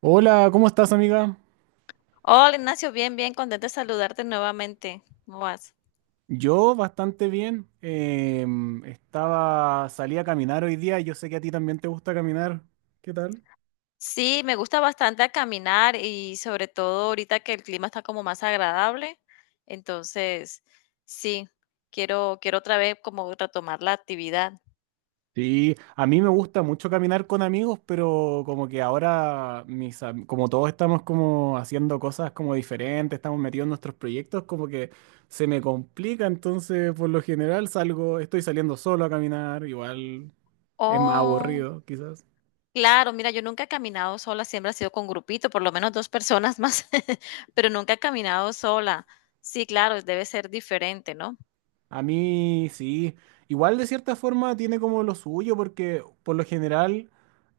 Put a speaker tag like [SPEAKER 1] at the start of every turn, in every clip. [SPEAKER 1] Hola, ¿cómo estás, amiga?
[SPEAKER 2] Hola Ignacio, bien, bien, contenta de saludarte nuevamente. ¿Cómo vas?
[SPEAKER 1] Yo bastante bien. Estaba, salí a caminar hoy día. Yo sé que a ti también te gusta caminar. ¿Qué tal?
[SPEAKER 2] Sí, me gusta bastante a caminar y sobre todo ahorita que el clima está como más agradable. Entonces, sí, quiero otra vez como retomar la actividad.
[SPEAKER 1] Sí, a mí me gusta mucho caminar con amigos, pero como que ahora, como todos estamos como haciendo cosas como diferentes, estamos metidos en nuestros proyectos, como que se me complica. Entonces, por lo general, salgo, estoy saliendo solo a caminar. Igual es más
[SPEAKER 2] Oh,
[SPEAKER 1] aburrido, quizás.
[SPEAKER 2] claro, mira, yo nunca he caminado sola, siempre ha sido con grupito, por lo menos dos personas más, pero nunca he caminado sola. Sí, claro, debe ser diferente, ¿no?
[SPEAKER 1] A mí sí, igual de cierta forma tiene como lo suyo, porque por lo general,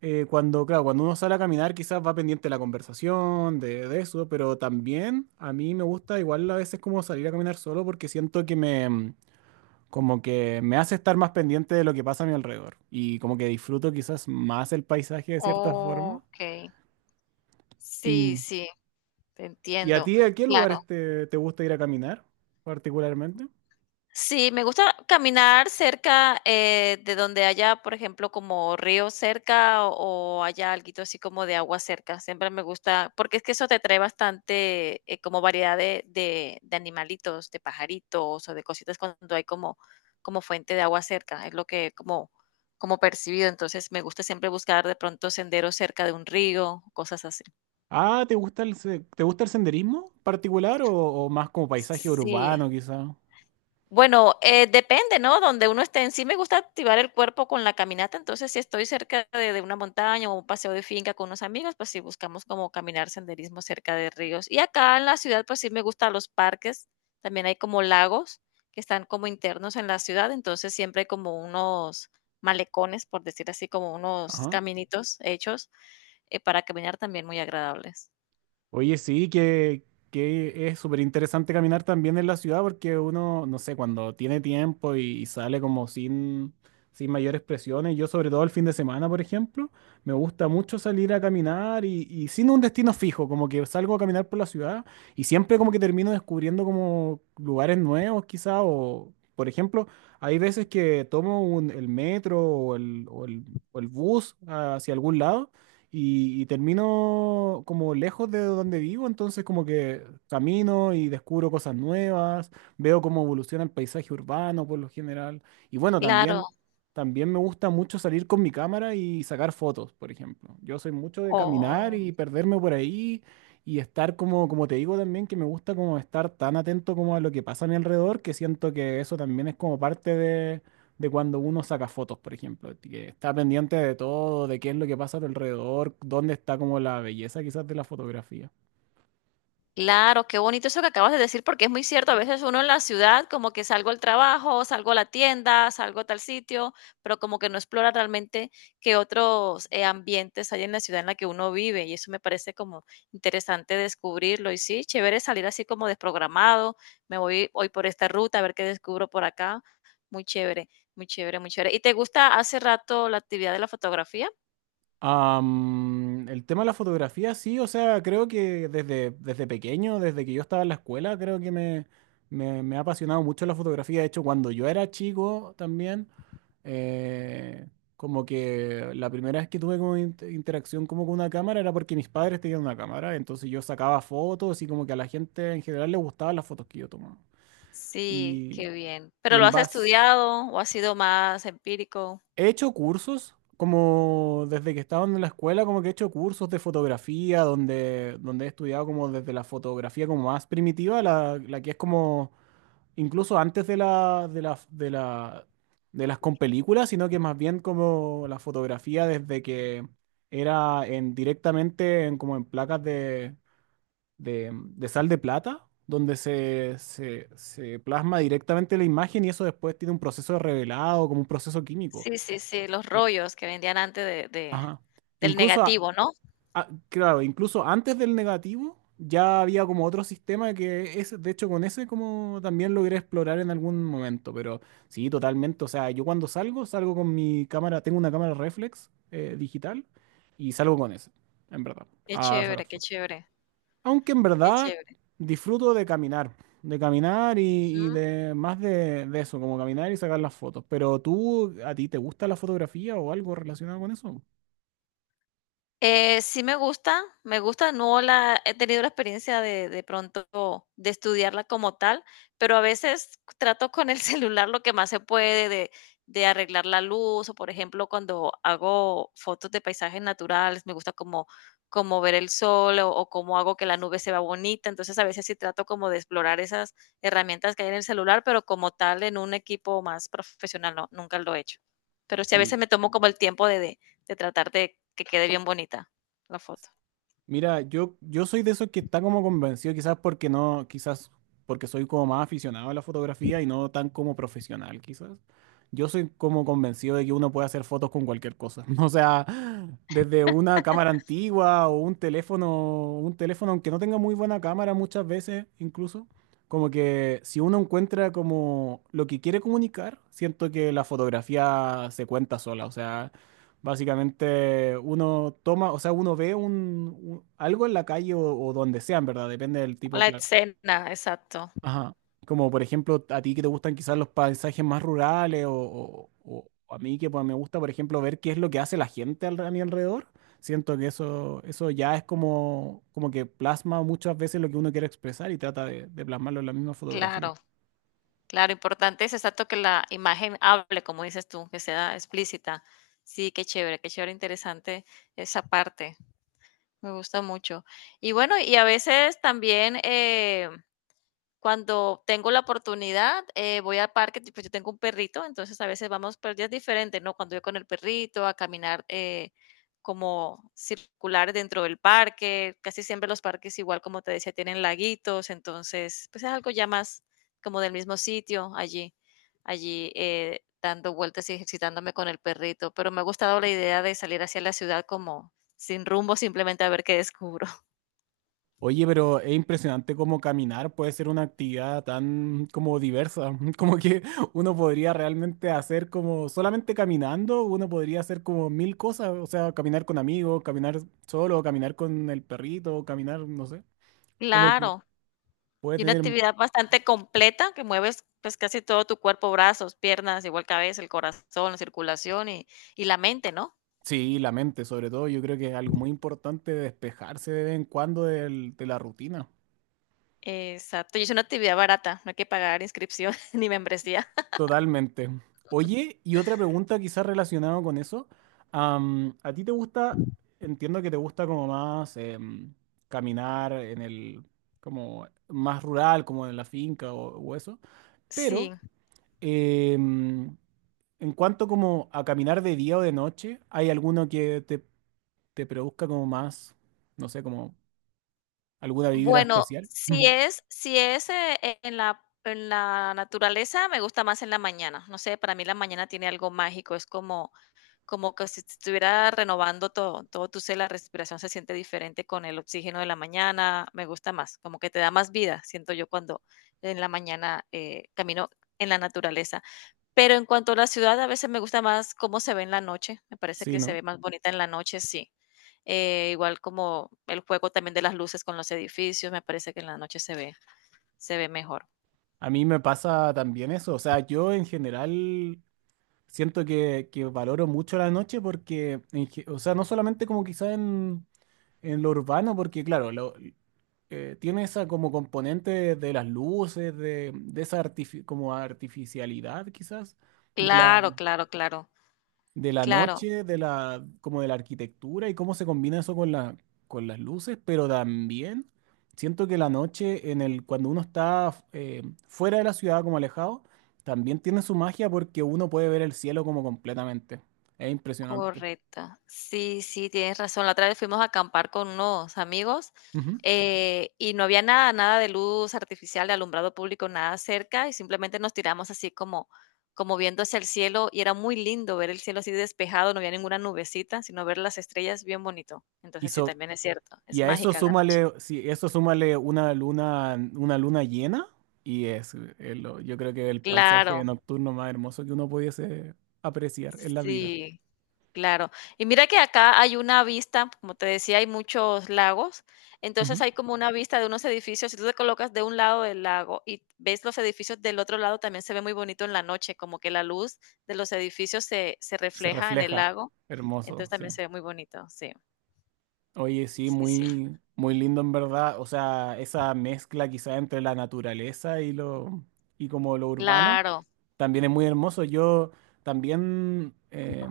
[SPEAKER 1] cuando, claro, cuando uno sale a caminar quizás va pendiente de la conversación, de eso, pero también a mí me gusta igual a veces como salir a caminar solo porque siento que me, como que me hace estar más pendiente de lo que pasa a mi alrededor y como que disfruto quizás más el paisaje de cierta forma.
[SPEAKER 2] Ok,
[SPEAKER 1] ¿Y,
[SPEAKER 2] sí, sí, te
[SPEAKER 1] y a
[SPEAKER 2] entiendo.
[SPEAKER 1] ti a qué
[SPEAKER 2] Claro.
[SPEAKER 1] lugares te, te gusta ir a caminar particularmente?
[SPEAKER 2] Sí, me gusta caminar cerca de donde haya, por ejemplo, como río cerca o haya alguito así como de agua cerca. Siempre me gusta, porque es que eso te trae bastante como variedad de animalitos, de pajaritos o de cositas cuando hay como, como fuente de agua cerca. Es lo que como, como percibido. Entonces me gusta siempre buscar de pronto senderos cerca de un río, cosas así.
[SPEAKER 1] Ah, ¿te gusta te gusta el senderismo particular o más como paisaje
[SPEAKER 2] Sí.
[SPEAKER 1] urbano quizá?
[SPEAKER 2] Bueno, depende, ¿no? Donde uno esté en sí, me gusta activar el cuerpo con la caminata, entonces si estoy cerca de una montaña o un paseo de finca con unos amigos, pues sí buscamos como caminar senderismo cerca de ríos. Y acá en la ciudad, pues sí me gustan los parques, también hay como lagos que están como internos en la ciudad, entonces siempre hay como unos malecones, por decir así, como unos
[SPEAKER 1] Ajá.
[SPEAKER 2] caminitos hechos para caminar también muy agradables.
[SPEAKER 1] Oye, sí, que es súper interesante caminar también en la ciudad porque uno, no sé, cuando tiene tiempo y sale como sin, sin mayores presiones, yo sobre todo el fin de semana, por ejemplo, me gusta mucho salir a caminar y sin un destino fijo, como que salgo a caminar por la ciudad y siempre como que termino descubriendo como lugares nuevos quizá o, por ejemplo, hay veces que el metro o el bus hacia algún lado y termino como lejos de donde vivo, entonces como que camino y descubro cosas nuevas, veo cómo evoluciona el paisaje urbano por lo general. Y bueno,
[SPEAKER 2] Claro,
[SPEAKER 1] también, también me gusta mucho salir con mi cámara y sacar fotos, por ejemplo. Yo soy mucho de caminar
[SPEAKER 2] o
[SPEAKER 1] y perderme por ahí y estar como, como te digo también, que me gusta como estar tan atento como a lo que pasa a mi alrededor, que siento que eso también es como parte de cuando uno saca fotos, por ejemplo, que está pendiente de todo, de qué es lo que pasa a tu alrededor, dónde está como la belleza quizás de la fotografía.
[SPEAKER 2] claro, qué bonito eso que acabas de decir, porque es muy cierto. A veces uno en la ciudad, como que salgo al trabajo, salgo a la tienda, salgo a tal sitio, pero como que no explora realmente qué otros ambientes hay en la ciudad en la que uno vive. Y eso me parece como interesante descubrirlo. Y sí, chévere salir así como desprogramado. Me voy hoy por esta ruta a ver qué descubro por acá. Muy chévere, muy chévere, muy chévere. ¿Y te gusta hace rato la actividad de la fotografía?
[SPEAKER 1] El tema de la fotografía, sí, o sea, creo que desde, desde pequeño, desde que yo estaba en la escuela, creo que me, me ha apasionado mucho la fotografía. De hecho, cuando yo era chico también, eh, como que la primera vez que tuve como interacción como con una cámara era porque mis padres tenían una cámara, entonces yo sacaba fotos y como que a la gente en general le gustaban las fotos que yo tomaba.
[SPEAKER 2] Sí,
[SPEAKER 1] Y,
[SPEAKER 2] qué bien.
[SPEAKER 1] y
[SPEAKER 2] ¿Pero lo
[SPEAKER 1] en
[SPEAKER 2] has
[SPEAKER 1] base,
[SPEAKER 2] estudiado o ha sido más empírico?
[SPEAKER 1] he hecho cursos, como desde que estaba en la escuela, como que he hecho cursos de fotografía, donde, donde he estudiado como desde la fotografía como más primitiva, la que es como incluso antes de la, de las con películas, sino que más bien como la fotografía desde que era en, directamente en, como en placas de sal de plata, donde se plasma directamente la imagen y eso después tiene un proceso de revelado, como un proceso químico.
[SPEAKER 2] Sí, sí, sí, los
[SPEAKER 1] Y-
[SPEAKER 2] rollos que vendían antes de
[SPEAKER 1] Ajá.
[SPEAKER 2] del
[SPEAKER 1] Incluso,
[SPEAKER 2] negativo, ¿no?
[SPEAKER 1] claro, incluso antes del negativo ya había como otro sistema que es, de hecho, con ese como también logré explorar en algún momento, pero sí, totalmente. O sea, yo cuando salgo, salgo con mi cámara, tengo una cámara reflex digital y salgo con ese, en verdad,
[SPEAKER 2] Qué
[SPEAKER 1] a sacar
[SPEAKER 2] chévere, qué
[SPEAKER 1] fotos.
[SPEAKER 2] chévere,
[SPEAKER 1] Aunque en
[SPEAKER 2] qué
[SPEAKER 1] verdad
[SPEAKER 2] chévere.
[SPEAKER 1] disfruto de caminar y de más de eso, como caminar y sacar las fotos. Pero tú, ¿a ti te gusta la fotografía o algo relacionado con eso?
[SPEAKER 2] Sí me gusta, no la he tenido la experiencia de pronto de estudiarla como tal, pero a veces trato con el celular lo que más se puede de arreglar la luz o por ejemplo cuando hago fotos de paisajes naturales, me gusta como, como ver el sol o cómo hago que la nube se vea bonita, entonces a veces sí trato como de explorar esas herramientas que hay en el celular, pero como tal en un equipo más profesional no, nunca lo he hecho. Pero sí a veces
[SPEAKER 1] Sí.
[SPEAKER 2] me tomo como el tiempo de, de tratar de que quede bien bonita la foto.
[SPEAKER 1] Mira, yo soy de esos que está como convencido, quizás porque no, quizás porque soy como más aficionado a la fotografía y no tan como profesional, quizás. Yo soy como convencido de que uno puede hacer fotos con cualquier cosa. O sea, desde una cámara antigua o un teléfono aunque no tenga muy buena cámara muchas veces incluso, como que si uno encuentra como lo que quiere comunicar, siento que la fotografía se cuenta sola. O sea, básicamente uno toma, o sea, uno ve algo en la calle o donde sea, en verdad, depende del tipo,
[SPEAKER 2] La
[SPEAKER 1] claro.
[SPEAKER 2] escena, exacto.
[SPEAKER 1] Ajá. Como por ejemplo, a ti que te gustan quizás los paisajes más rurales o a mí que pues, me gusta, por ejemplo, ver qué es lo que hace la gente a mi alrededor. Siento que eso ya es como, como que plasma muchas veces lo que uno quiere expresar y trata de plasmarlo en la misma fotografía.
[SPEAKER 2] Claro, claro, importante es exacto que la imagen hable, como dices tú, que sea explícita. Sí, qué chévere, interesante esa parte. Me gusta mucho. Y bueno, y a veces también cuando tengo la oportunidad, voy al parque, pues yo tengo un perrito, entonces a veces vamos, pero ya es diferente, ¿no? Cuando yo con el perrito a caminar como circular dentro del parque, casi siempre los parques igual como te decía tienen laguitos, entonces pues es algo ya más como del mismo sitio allí, allí dando vueltas y ejercitándome con el perrito, pero me ha gustado la idea de salir hacia la ciudad como sin rumbo, simplemente a ver qué descubro.
[SPEAKER 1] Oye, pero es impresionante cómo caminar puede ser una actividad tan como diversa, como que uno podría realmente hacer como solamente caminando, uno podría hacer como mil cosas, o sea, caminar con amigos, caminar solo, caminar con el perrito, caminar, no sé, como que
[SPEAKER 2] Claro.
[SPEAKER 1] puede
[SPEAKER 2] Y una
[SPEAKER 1] tener,
[SPEAKER 2] actividad bastante completa que mueves, pues, casi todo tu cuerpo, brazos, piernas, igual cabeza, el corazón, la circulación y la mente, ¿no?
[SPEAKER 1] sí, la mente sobre todo, yo creo que es algo muy importante despejarse de vez en cuando de la rutina.
[SPEAKER 2] Exacto, y es una actividad barata, no hay que pagar inscripción ni membresía.
[SPEAKER 1] Totalmente. Oye, y otra pregunta quizás relacionada con eso. ¿A ti te gusta, entiendo que te gusta como más caminar en el, como más rural, como en la finca o eso, pero
[SPEAKER 2] Sí,
[SPEAKER 1] em, en cuanto como a caminar de día o de noche, ¿hay alguno que te produzca como más, no sé, como alguna vibra
[SPEAKER 2] bueno,
[SPEAKER 1] especial?
[SPEAKER 2] si es si es, eh, eh, en la naturaleza, me gusta más en la mañana. No sé, para mí la mañana tiene algo mágico, es como como que si te estuviera renovando todo, todo tu ser, la respiración se siente diferente con el oxígeno de la mañana, me gusta más, como que te da más vida, siento yo cuando en la mañana camino en la naturaleza. Pero en cuanto a la ciudad, a veces me gusta más cómo se ve en la noche, me parece
[SPEAKER 1] Sí,
[SPEAKER 2] que se
[SPEAKER 1] ¿no?
[SPEAKER 2] ve más bonita en la noche, sí. Igual como el juego también de las luces con los edificios, me parece que en la noche se ve mejor.
[SPEAKER 1] A mí me pasa también eso. O sea, yo en general siento que valoro mucho la noche porque, en o sea, no solamente como quizá en lo urbano, porque claro, tiene esa como componente de las luces, de esa como artificialidad quizás,
[SPEAKER 2] Claro, claro, claro,
[SPEAKER 1] de la
[SPEAKER 2] claro.
[SPEAKER 1] noche, de la, como de la arquitectura y cómo se combina eso con la, con las luces, pero también siento que la noche, en el, cuando uno está fuera de la ciudad, como alejado, también tiene su magia porque uno puede ver el cielo como completamente. Es impresionante.
[SPEAKER 2] Correcto. Sí, sí, tienes razón. La otra vez fuimos a acampar con unos amigos
[SPEAKER 1] Ujú.
[SPEAKER 2] y no había nada, nada de luz artificial, de alumbrado público, nada cerca y simplemente nos tiramos así como, como viendo hacia el cielo y era muy lindo ver el cielo así despejado, no había ninguna nubecita, sino ver las estrellas bien bonito.
[SPEAKER 1] Y,
[SPEAKER 2] Entonces sí, también es cierto,
[SPEAKER 1] y
[SPEAKER 2] es
[SPEAKER 1] a eso
[SPEAKER 2] mágica la noche.
[SPEAKER 1] súmale, si eso súmale una luna llena, y es, yo creo que el paisaje
[SPEAKER 2] Claro,
[SPEAKER 1] nocturno más hermoso que uno pudiese apreciar en la vida.
[SPEAKER 2] sí. Claro. Y mira que acá hay una vista, como te decía, hay muchos lagos, entonces
[SPEAKER 1] Ujú.
[SPEAKER 2] hay como una vista de unos edificios, si tú te colocas de un lado del lago y ves los edificios del otro lado, también se ve muy bonito en la noche, como que la luz de los edificios se, se
[SPEAKER 1] Se
[SPEAKER 2] refleja en el
[SPEAKER 1] refleja.
[SPEAKER 2] lago,
[SPEAKER 1] Hermoso,
[SPEAKER 2] entonces
[SPEAKER 1] sí.
[SPEAKER 2] también se ve muy bonito, sí,
[SPEAKER 1] Oye, sí,
[SPEAKER 2] sí, sí.
[SPEAKER 1] muy, muy lindo en verdad. O sea, esa mezcla quizá entre la naturaleza y lo, y como lo urbano,
[SPEAKER 2] Claro,
[SPEAKER 1] también es muy hermoso. Yo también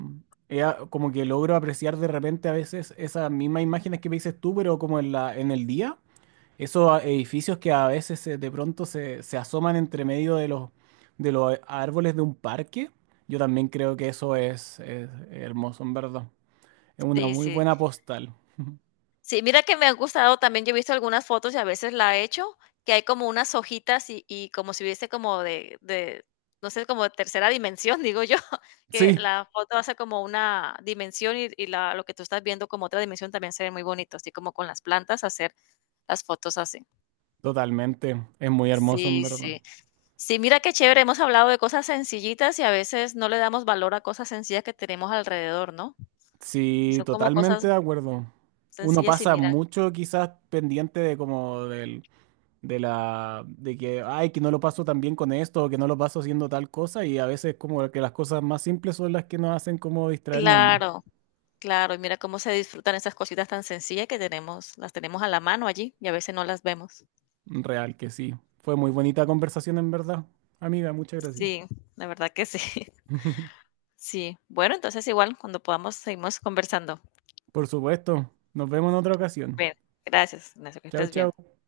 [SPEAKER 1] como que logro apreciar de repente a veces esas mismas imágenes que me dices tú, pero como en la, en el día. Esos edificios que a veces de pronto se, se asoman entre medio de los árboles de un parque. Yo también creo que eso es hermoso, en verdad. Es una
[SPEAKER 2] sí,
[SPEAKER 1] muy
[SPEAKER 2] sí.
[SPEAKER 1] buena postal.
[SPEAKER 2] Sí, mira que me ha gustado también, yo he visto algunas fotos y a veces la he hecho, que hay como unas hojitas y como si hubiese como de, no sé, como de tercera dimensión, digo yo, que
[SPEAKER 1] Sí,
[SPEAKER 2] la foto hace como una dimensión y la lo que tú estás viendo como otra dimensión también se ve muy bonito, así como con las plantas hacer las fotos así.
[SPEAKER 1] totalmente. Es muy hermoso, en
[SPEAKER 2] Sí,
[SPEAKER 1] verdad.
[SPEAKER 2] sí. Sí, mira qué chévere, hemos hablado de cosas sencillitas y a veces no le damos valor a cosas sencillas que tenemos alrededor, ¿no? Y
[SPEAKER 1] Sí,
[SPEAKER 2] son como
[SPEAKER 1] totalmente
[SPEAKER 2] cosas
[SPEAKER 1] de acuerdo. Uno
[SPEAKER 2] sencillas y
[SPEAKER 1] pasa
[SPEAKER 2] mira
[SPEAKER 1] mucho quizás pendiente de como del, de la, de que, ay, que no lo paso tan bien con esto, o que no lo paso haciendo tal cosa, y a veces como que las cosas más simples son las que nos hacen como distraernos más.
[SPEAKER 2] claro. Claro, y mira cómo se disfrutan esas cositas tan sencillas que tenemos, las tenemos a la mano allí y a veces no las vemos.
[SPEAKER 1] Real que sí. Fue muy bonita conversación, en verdad. Amiga, muchas gracias.
[SPEAKER 2] Sí, la verdad que sí. Sí. Bueno, entonces igual cuando podamos seguimos conversando.
[SPEAKER 1] Por supuesto. Nos vemos en otra ocasión.
[SPEAKER 2] Bien, gracias, gracias, que
[SPEAKER 1] Chao,
[SPEAKER 2] estés bien.
[SPEAKER 1] chao.